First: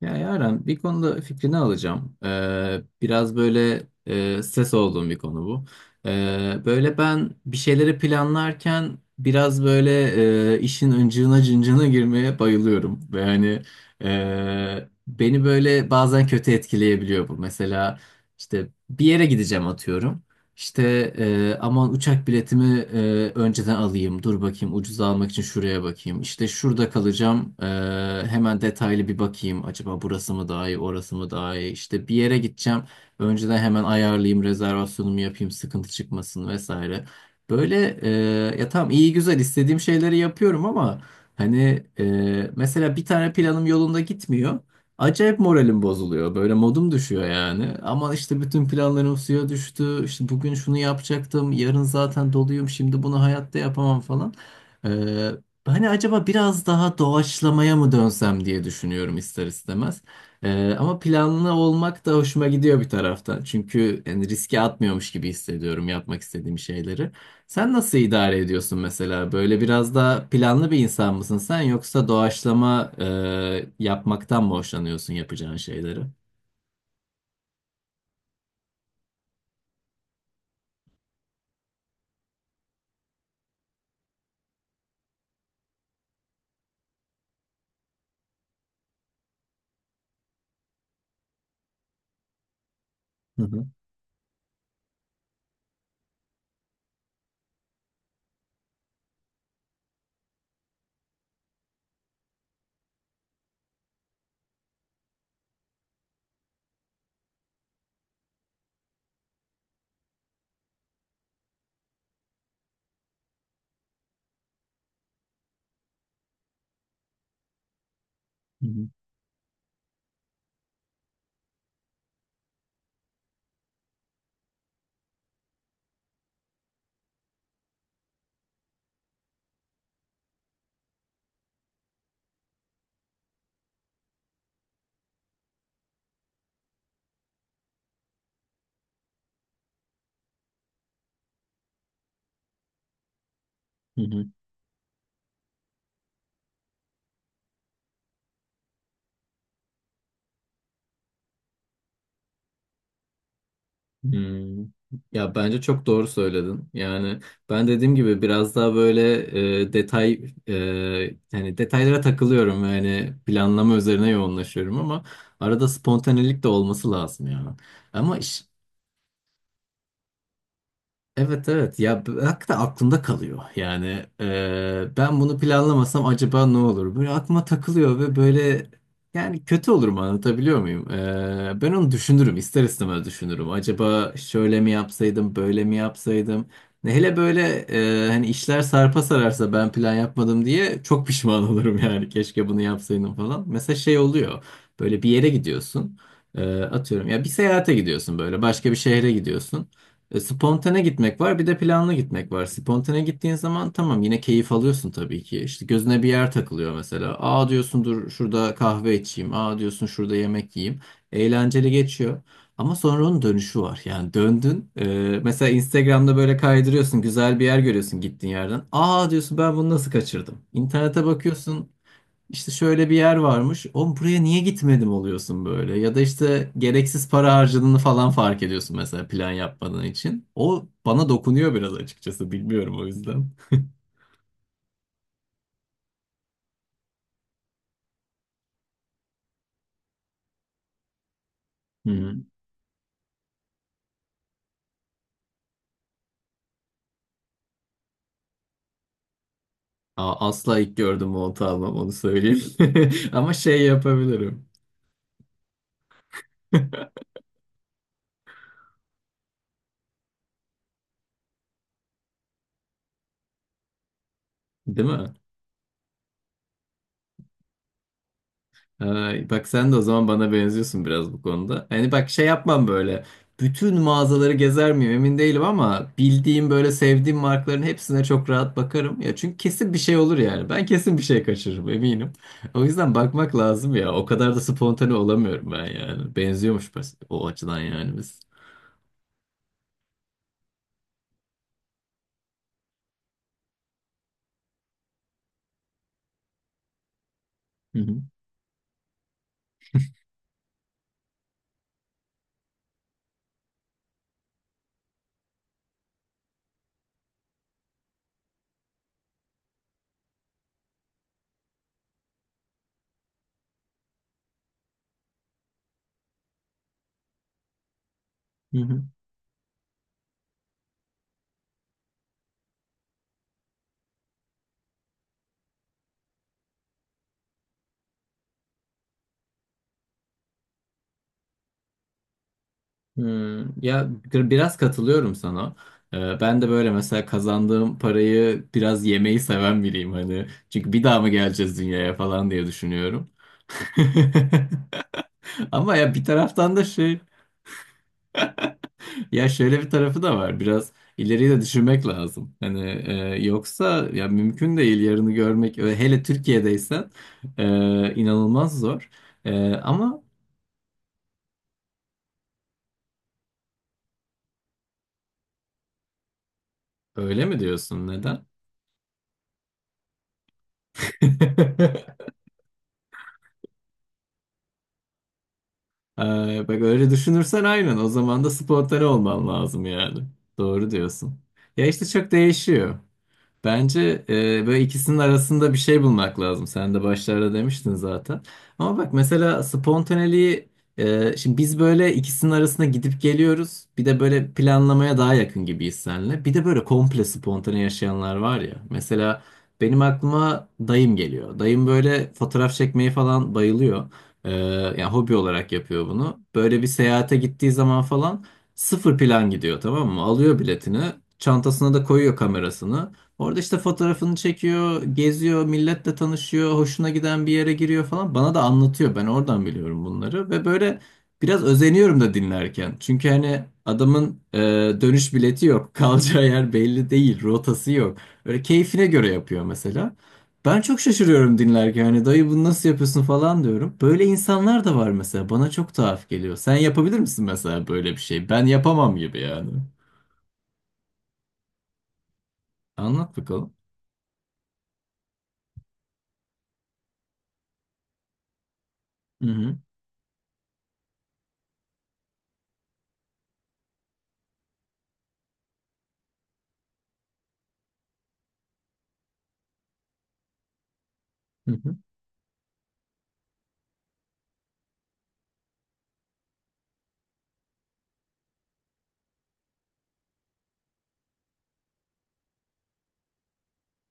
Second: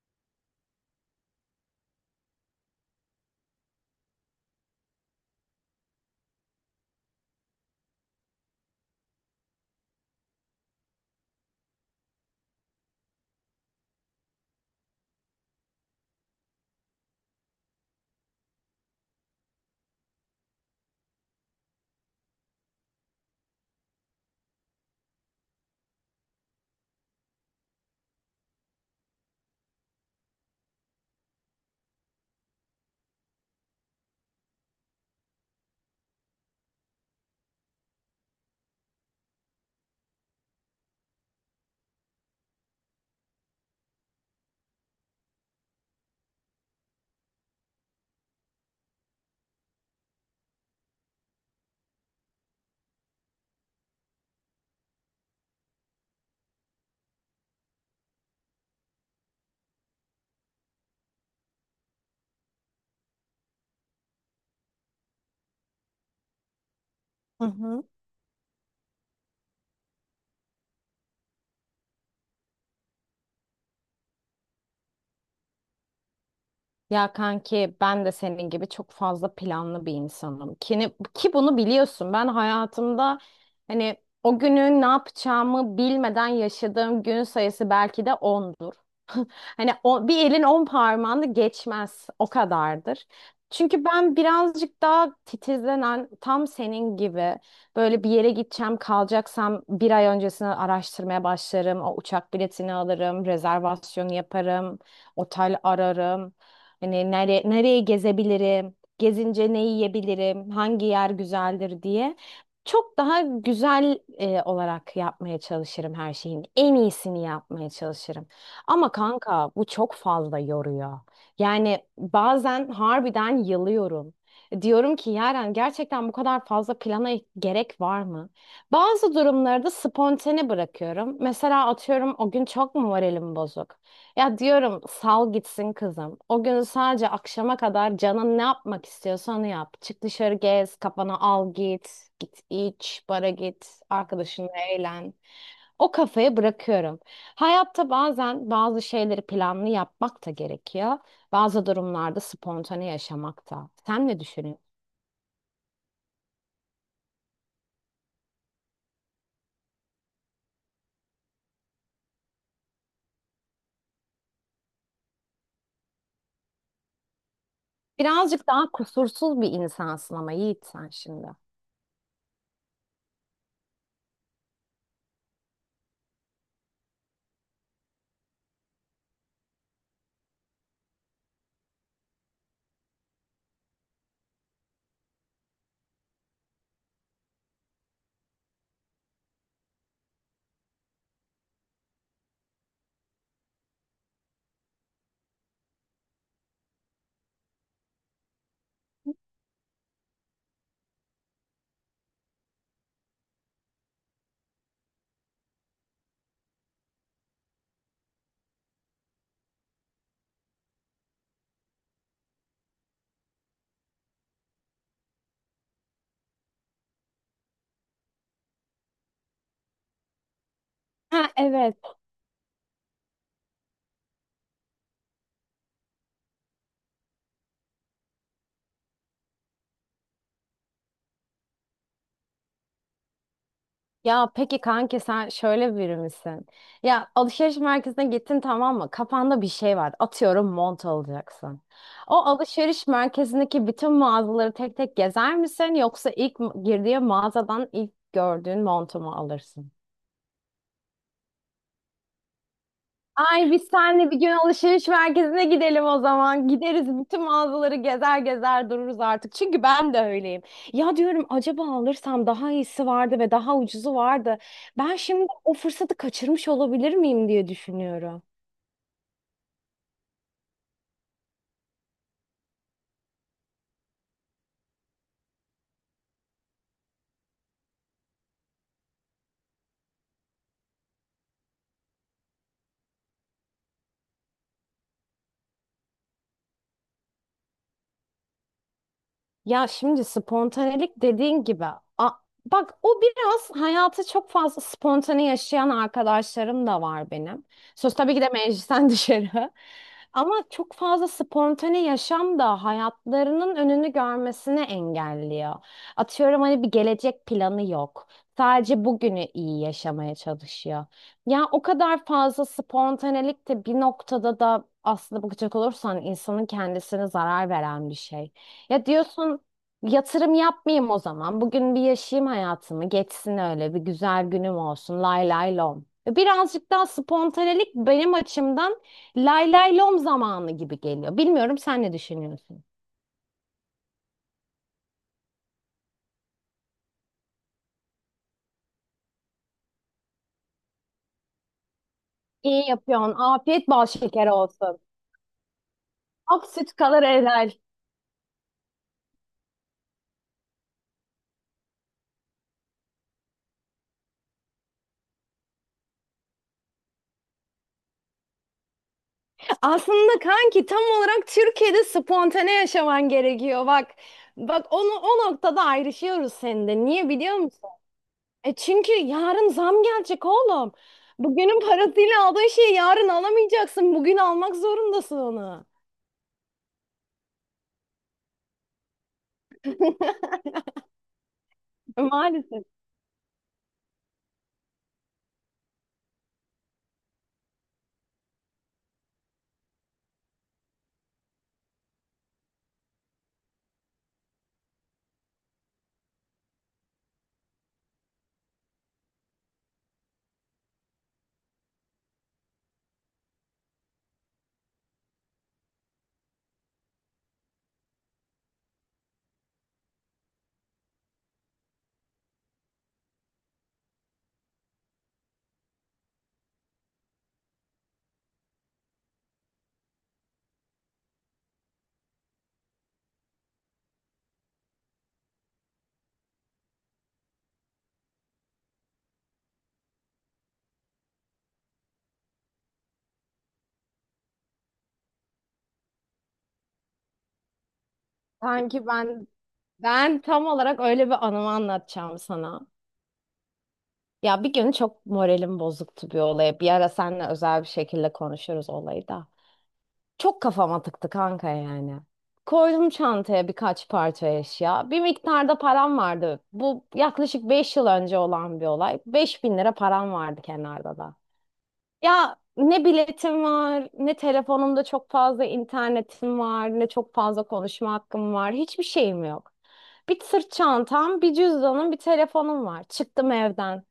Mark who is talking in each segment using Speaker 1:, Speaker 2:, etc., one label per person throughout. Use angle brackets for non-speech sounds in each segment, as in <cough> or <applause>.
Speaker 1: Ya Yaren bir konuda fikrini alacağım. Biraz böyle stres olduğum bir konu bu. Böyle ben bir şeyleri planlarken biraz böyle işin ıncığına cıncığına girmeye bayılıyorum. Ve hani beni böyle bazen kötü etkileyebiliyor bu. Mesela işte bir yere gideceğim, atıyorum. İşte aman uçak biletimi önceden alayım. Dur bakayım, ucuza almak için şuraya bakayım. İşte şurada kalacağım. Hemen detaylı bir bakayım. Acaba burası mı daha iyi, orası mı daha iyi? İşte bir yere gideceğim. Önceden hemen ayarlayayım, rezervasyonumu yapayım, sıkıntı çıkmasın vesaire. Böyle, ya tamam, iyi güzel istediğim şeyleri yapıyorum ama hani mesela bir tane planım yolunda gitmiyor. Acayip moralim bozuluyor. Böyle modum düşüyor yani. Ama işte bütün planlarım suya düştü. İşte bugün şunu yapacaktım. Yarın zaten doluyum. Şimdi bunu hayatta yapamam falan. Ee, hani acaba biraz daha doğaçlamaya mı dönsem diye düşünüyorum, ister istemez. Ama planlı olmak da hoşuma gidiyor bir taraftan. Çünkü yani riske atmıyormuş gibi hissediyorum yapmak istediğim şeyleri.
Speaker 2: Hı
Speaker 1: Sen
Speaker 2: hı.
Speaker 1: nasıl idare ediyorsun mesela? Böyle biraz daha planlı bir insan mısın sen, yoksa doğaçlama yapmaktan mı hoşlanıyorsun yapacağın şeyleri?
Speaker 2: Ya kanki ben de senin gibi çok fazla planlı bir insanım. Ki bunu biliyorsun. Ben hayatımda hani o günü ne yapacağımı bilmeden yaşadığım gün sayısı belki de ondur. <laughs> Hani o, bir elin 10 parmağını geçmez o kadardır.
Speaker 1: Hı hı.
Speaker 2: Çünkü ben birazcık daha titizlenen tam senin gibi böyle bir yere gideceğim kalacaksam bir ay öncesini araştırmaya başlarım. O uçak biletini alırım, rezervasyonu yaparım, otel ararım. Hani nereye gezebilirim, gezince ne yiyebilirim, hangi yer güzeldir diye. Çok daha güzel olarak yapmaya çalışırım her şeyin. En iyisini yapmaya çalışırım.
Speaker 1: Hı hı.
Speaker 2: Ama kanka bu çok fazla yoruyor. Yani bazen harbiden yılıyorum. Diyorum ki Yaren, gerçekten bu kadar fazla plana gerek var mı? Bazı durumlarda spontane bırakıyorum. Mesela atıyorum o gün çok mu moralim bozuk? Ya diyorum sal gitsin kızım. O gün sadece akşama kadar canın ne yapmak istiyorsa onu yap. Çık dışarı gez, kafana al git. Git iç, bara git,
Speaker 1: Hı hı.
Speaker 2: arkadaşınla eğlen. O kafaya bırakıyorum. Hayatta bazen bazı şeyleri planlı yapmak da gerekiyor. Bazı durumlarda spontane yaşamak da. Sen ne düşünüyorsun?
Speaker 1: Hmm. Ya bence çok doğru söyledin. Yani ben dediğim gibi biraz daha böyle e, detay e, yani detaylara takılıyorum, yani planlama üzerine yoğunlaşıyorum ama arada spontanelik de olması lazım ya. Ama iş.
Speaker 2: Birazcık daha kusursuz bir insansın ama Yiğit sen şimdi.
Speaker 1: Evet, evet ya, hakikaten aklımda kalıyor yani ben bunu planlamasam acaba ne olur böyle aklıma takılıyor. Ve böyle yani kötü olur mu, anlatabiliyor muyum? Ben onu düşünürüm, ister istemez düşünürüm, acaba şöyle mi yapsaydım, böyle mi yapsaydım, ne hele böyle hani işler sarpa sararsa ben plan yapmadım diye çok pişman <laughs> olurum yani, keşke bunu yapsaydım falan. Mesela şey oluyor, böyle bir yere gidiyorsun. Atıyorum ya, bir seyahate gidiyorsun, böyle başka bir şehre gidiyorsun. Spontane gitmek var, bir de planlı gitmek var. Spontane gittiğin zaman tamam, yine keyif alıyorsun tabii ki. İşte gözüne bir yer takılıyor mesela. Aa diyorsun, dur şurada kahve içeyim. Aa diyorsun, şurada yemek yiyeyim. Eğlenceli geçiyor. Ama sonra onun dönüşü var. Yani döndün. Mesela Instagram'da böyle kaydırıyorsun. Güzel bir yer görüyorsun gittiğin yerden. Aa diyorsun, ben bunu nasıl kaçırdım? İnternete
Speaker 2: Ha
Speaker 1: bakıyorsun.
Speaker 2: evet.
Speaker 1: İşte şöyle bir yer varmış. Oğlum buraya niye gitmedim oluyorsun böyle. Ya da işte gereksiz para harcadığını falan fark ediyorsun mesela, plan yapmadığın için. O bana dokunuyor biraz, açıkçası. Bilmiyorum, o yüzden.
Speaker 2: Ya peki kanki sen şöyle biri misin? Ya alışveriş merkezine gittin, tamam mı? Kafanda bir şey var. Atıyorum mont alacaksın.
Speaker 1: Hı hı.
Speaker 2: O
Speaker 1: <laughs>
Speaker 2: alışveriş merkezindeki bütün mağazaları tek tek gezer misin? Yoksa ilk girdiğin mağazadan ilk gördüğün montu mu alırsın?
Speaker 1: Asla ilk gördüğüm montu almam, onu söyleyeyim. <laughs> Ama
Speaker 2: Ay
Speaker 1: şey
Speaker 2: biz seninle bir gün
Speaker 1: yapabilirim.
Speaker 2: alışveriş merkezine gidelim o zaman. Gideriz,
Speaker 1: <laughs>
Speaker 2: bütün mağazaları gezer gezer dururuz artık. Çünkü ben de öyleyim. Ya diyorum acaba alırsam daha iyisi vardı ve daha ucuzu vardı.
Speaker 1: Değil
Speaker 2: Ben
Speaker 1: mi?
Speaker 2: şimdi o fırsatı kaçırmış olabilir miyim diye düşünüyorum.
Speaker 1: Ay, bak sen de o zaman bana benziyorsun biraz bu konuda. Hani bak, şey yapmam böyle. Bütün mağazaları gezer miyim emin değilim, ama bildiğim, böyle sevdiğim markaların hepsine çok rahat bakarım. Ya çünkü kesin bir şey olur yani. Ben kesin bir şey kaçırırım, eminim. <laughs> O yüzden bakmak lazım ya. O kadar da spontane olamıyorum ben yani. Benziyormuş, o açıdan yani biz.
Speaker 2: Ya şimdi spontanelik dediğin gibi a- bak, o biraz hayatı çok fazla spontane yaşayan arkadaşlarım da var benim.
Speaker 1: Hı
Speaker 2: Söz
Speaker 1: hı.
Speaker 2: tabii ki de meclisten <laughs> dışarı. Ama çok fazla spontane yaşam da hayatlarının önünü görmesini engelliyor. Atıyorum hani bir gelecek planı yok. Sadece bugünü iyi yaşamaya çalışıyor. Ya o kadar fazla spontanelik de bir noktada da aslında bakacak olursan insanın kendisine zarar veren bir şey.
Speaker 1: Hı hı.
Speaker 2: Ya diyorsun yatırım yapmayayım o zaman. Bugün bir yaşayayım hayatımı. Geçsin, öyle bir güzel günüm olsun. Lay lay lom. E, birazcık daha spontanelik benim açımdan lay lay lom zamanı gibi geliyor. Bilmiyorum, sen ne düşünüyorsun?
Speaker 1: Hmm, ya biraz katılıyorum sana. Ben de böyle mesela kazandığım parayı biraz yemeyi seven biriyim hani. Çünkü bir daha mı geleceğiz dünyaya falan diye
Speaker 2: İyi
Speaker 1: düşünüyorum.
Speaker 2: yapıyorsun. Afiyet bal şekeri olsun.
Speaker 1: <laughs> Ama ya bir
Speaker 2: Ak
Speaker 1: taraftan da
Speaker 2: süt kalır helal.
Speaker 1: ya şöyle bir tarafı da var. Biraz ileriyi de düşünmek lazım. Hani yoksa ya mümkün değil yarını görmek, hele Türkiye'deysen inanılmaz zor. Ama
Speaker 2: Aslında kanki tam olarak Türkiye'de spontane yaşaman gerekiyor. Bak bak, onu o noktada ayrışıyoruz seninle. Niye
Speaker 1: öyle
Speaker 2: biliyor
Speaker 1: mi
Speaker 2: musun?
Speaker 1: diyorsun, neden?
Speaker 2: E, çünkü yarın zam gelecek oğlum. Bugünün
Speaker 1: <laughs>
Speaker 2: parasıyla aldığın şeyi yarın alamayacaksın. Bugün almak zorundasın onu.
Speaker 1: Bak öyle düşünürsen, aynen o zaman da spontane olman lazım yani.
Speaker 2: <laughs>
Speaker 1: Doğru diyorsun. Ya işte çok
Speaker 2: Maalesef.
Speaker 1: değişiyor. Bence böyle ikisinin arasında bir şey bulmak lazım. Sen de başlarda demiştin zaten. Ama bak mesela spontaneliği, şimdi biz böyle ikisinin arasında gidip geliyoruz. Bir de böyle planlamaya daha yakın gibiyiz seninle. Bir de böyle komple spontane yaşayanlar var ya. Mesela benim aklıma dayım geliyor. Dayım böyle fotoğraf çekmeyi falan bayılıyor. Yani hobi olarak yapıyor bunu. Böyle bir seyahate gittiği zaman falan, sıfır plan gidiyor, tamam mı? Alıyor biletini. Çantasına da koyuyor kamerasını. Orada işte fotoğrafını çekiyor, geziyor, milletle tanışıyor, hoşuna giden bir yere giriyor falan. Bana da anlatıyor. Ben oradan biliyorum bunları ve böyle biraz özeniyorum da dinlerken. Çünkü hani adamın dönüş bileti yok, <laughs> kalacağı yer belli değil, rotası yok. Böyle keyfine göre yapıyor mesela. Ben çok şaşırıyorum dinlerken. Hani dayı, bunu nasıl yapıyorsun falan diyorum. Böyle insanlar da var mesela. Bana çok tuhaf geliyor. Sen yapabilir misin mesela böyle bir şey? Ben
Speaker 2: Sanki
Speaker 1: yapamam gibi
Speaker 2: ben
Speaker 1: yani.
Speaker 2: ben tam olarak öyle bir anımı anlatacağım sana.
Speaker 1: Anlat bakalım.
Speaker 2: Ya bir gün çok moralim bozuktu bir olaya. Bir ara seninle özel bir şekilde konuşuruz olayı
Speaker 1: Hı
Speaker 2: da.
Speaker 1: hı.
Speaker 2: Çok kafama tıktı kanka yani. Koydum çantaya birkaç parça eşya. Bir miktarda param vardı. Bu yaklaşık 5 yıl önce olan bir olay. 5.000 lira param vardı kenarda da.
Speaker 1: Hı hı.
Speaker 2: Ya ne biletim var, ne telefonumda çok fazla internetim var, ne çok fazla konuşma hakkım var. Hiçbir şeyim yok. Bir sırt çantam, bir cüzdanım, bir telefonum var. Çıktım evden.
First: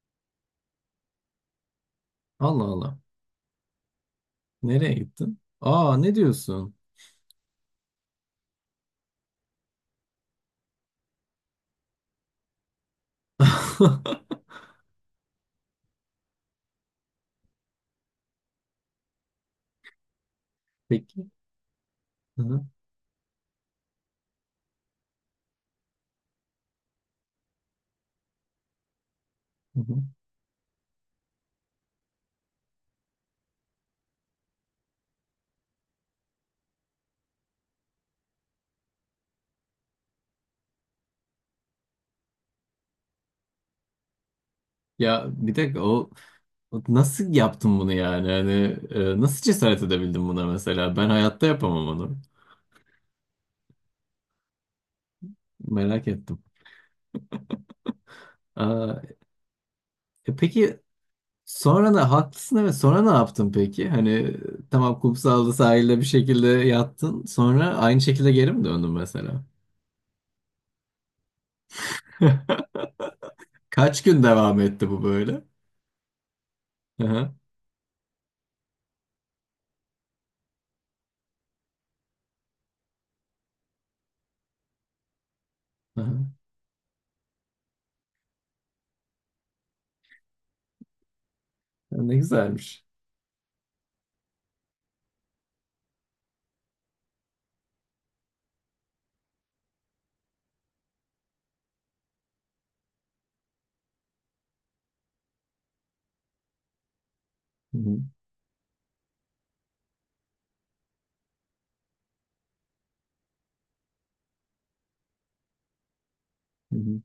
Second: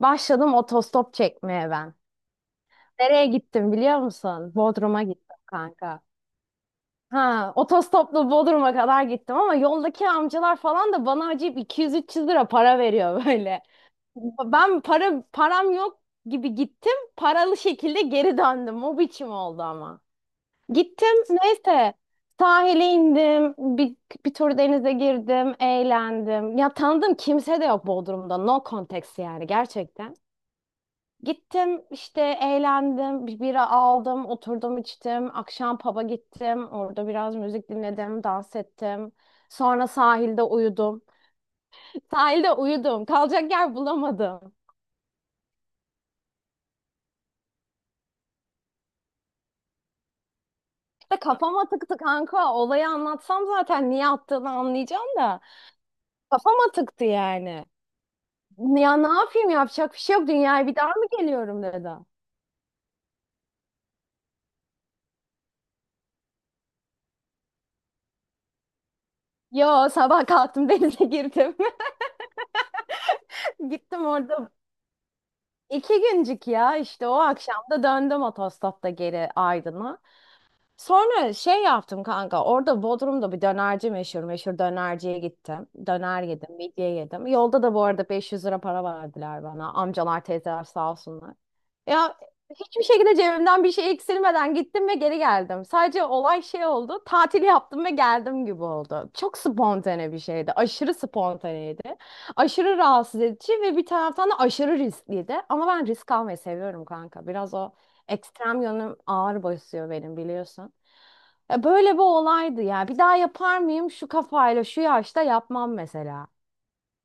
Speaker 2: Başladım otostop çekmeye ben.
Speaker 1: Allah Allah.
Speaker 2: Nereye gittim biliyor musun?
Speaker 1: Nereye
Speaker 2: Bodrum'a gittim
Speaker 1: gittin? Aa,
Speaker 2: kanka.
Speaker 1: ne diyorsun?
Speaker 2: Ha, otostopla Bodrum'a kadar gittim ama yoldaki amcalar falan da bana acayip 200 300 lira para veriyor böyle.
Speaker 1: <laughs>
Speaker 2: Ben param yok gibi gittim. Paralı şekilde geri döndüm. O biçim oldu ama. Gittim
Speaker 1: Peki.
Speaker 2: neyse
Speaker 1: Hı hı,
Speaker 2: sahile indim. Bir tur denize girdim. Eğlendim. Ya tanıdığım kimse de yok Bodrum'da. No context yani
Speaker 1: hı hı.
Speaker 2: gerçekten. Gittim işte eğlendim. Bir bira aldım. Oturdum içtim. Akşam pub'a gittim. Orada biraz müzik dinledim. Dans ettim. Sonra sahilde uyudum. <laughs> Sahilde uyudum. Kalacak yer bulamadım.
Speaker 1: Ya bir dakika, o nasıl yaptın bunu yani? Hani nasıl cesaret edebildin buna mesela? Ben
Speaker 2: De
Speaker 1: hayatta
Speaker 2: kafama
Speaker 1: yapamam
Speaker 2: tıktı
Speaker 1: onu.
Speaker 2: kanka. Olayı anlatsam zaten niye attığını anlayacağım da.
Speaker 1: Merak ettim.
Speaker 2: Kafama tıktı yani. Ya
Speaker 1: Aa,
Speaker 2: ne yapayım, yapacak bir şey yok. Dünyaya bir
Speaker 1: peki
Speaker 2: daha mı geliyorum dedi.
Speaker 1: sonra ne haklısın, evet, sonra ne yaptın peki? Hani tamam, kumsalda sahilde bir şekilde yattın. Sonra aynı şekilde geri mi döndün mesela?
Speaker 2: Yo, sabah kalktım, <laughs> denize girdim.
Speaker 1: <laughs>
Speaker 2: <laughs>
Speaker 1: Kaç
Speaker 2: Gittim
Speaker 1: gün
Speaker 2: orada.
Speaker 1: devam etti bu böyle?
Speaker 2: İki güncük, ya
Speaker 1: Hı
Speaker 2: işte o
Speaker 1: hı.
Speaker 2: akşam da döndüm otostopta geri Aydın'a. Sonra şey yaptım kanka. Orada Bodrum'da bir dönerci meşhur. Meşhur dönerciye gittim. Döner yedim, midye yedim. Yolda da bu arada 500 lira para verdiler bana. Amcalar, teyzeler sağ olsunlar.
Speaker 1: Ya, ne
Speaker 2: Ya hiçbir
Speaker 1: güzelmiş.
Speaker 2: şekilde cebimden bir şey eksilmeden gittim ve geri geldim. Sadece olay şey oldu. Tatil yaptım ve geldim gibi oldu. Çok spontane bir şeydi. Aşırı spontaneydi. Aşırı rahatsız edici ve bir taraftan da aşırı riskliydi. Ama ben risk almayı seviyorum kanka. Biraz o
Speaker 1: Hı hı,
Speaker 2: ekstrem yönüm ağır basıyor benim, biliyorsun. Ya böyle bir olaydı ya. Bir daha yapar mıyım şu kafayla şu yaşta yapmam mesela.
Speaker 1: hı hı.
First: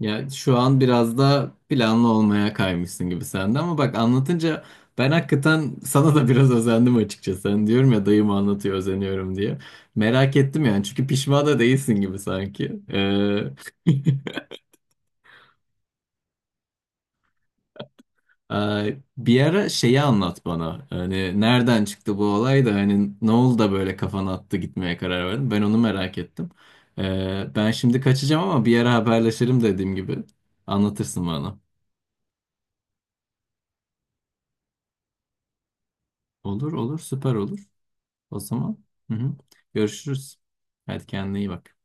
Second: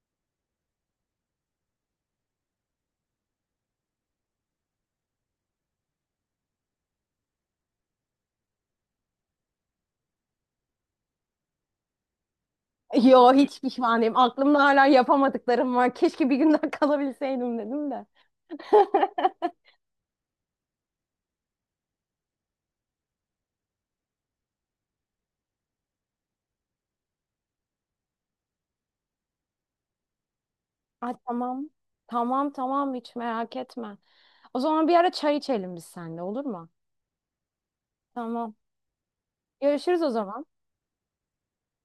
Speaker 1: Ya şu an biraz da planlı olmaya kaymışsın gibi sende, ama bak anlatınca ben hakikaten <laughs> sana da biraz özendim açıkçası. Hani diyorum ya, dayım anlatıyor özeniyorum diye. Merak ettim yani, çünkü pişman da değilsin gibi sanki.
Speaker 2: Yo, hiç pişman değilim.
Speaker 1: <laughs>
Speaker 2: Aklımda hala yapamadıklarım var. Keşke bir gün daha <laughs> kalabilseydim dedim de.
Speaker 1: Bir
Speaker 2: <laughs>
Speaker 1: ara şeyi anlat bana. Hani nereden çıktı bu olay da, hani ne oldu da böyle kafana attı, gitmeye karar verdin? Ben onu merak ettim. Ben şimdi kaçacağım ama bir ara haberleşelim, dediğim gibi.
Speaker 2: Ay
Speaker 1: Anlatırsın bana.
Speaker 2: tamam. Tamam tamam hiç merak etme. O zaman bir ara çay içelim biz seninle, olur mu?
Speaker 1: Olur olur, süper olur. O
Speaker 2: Tamam.
Speaker 1: zaman, hı hı.
Speaker 2: Görüşürüz o
Speaker 1: Görüşürüz.
Speaker 2: zaman.
Speaker 1: Hadi kendine iyi bak.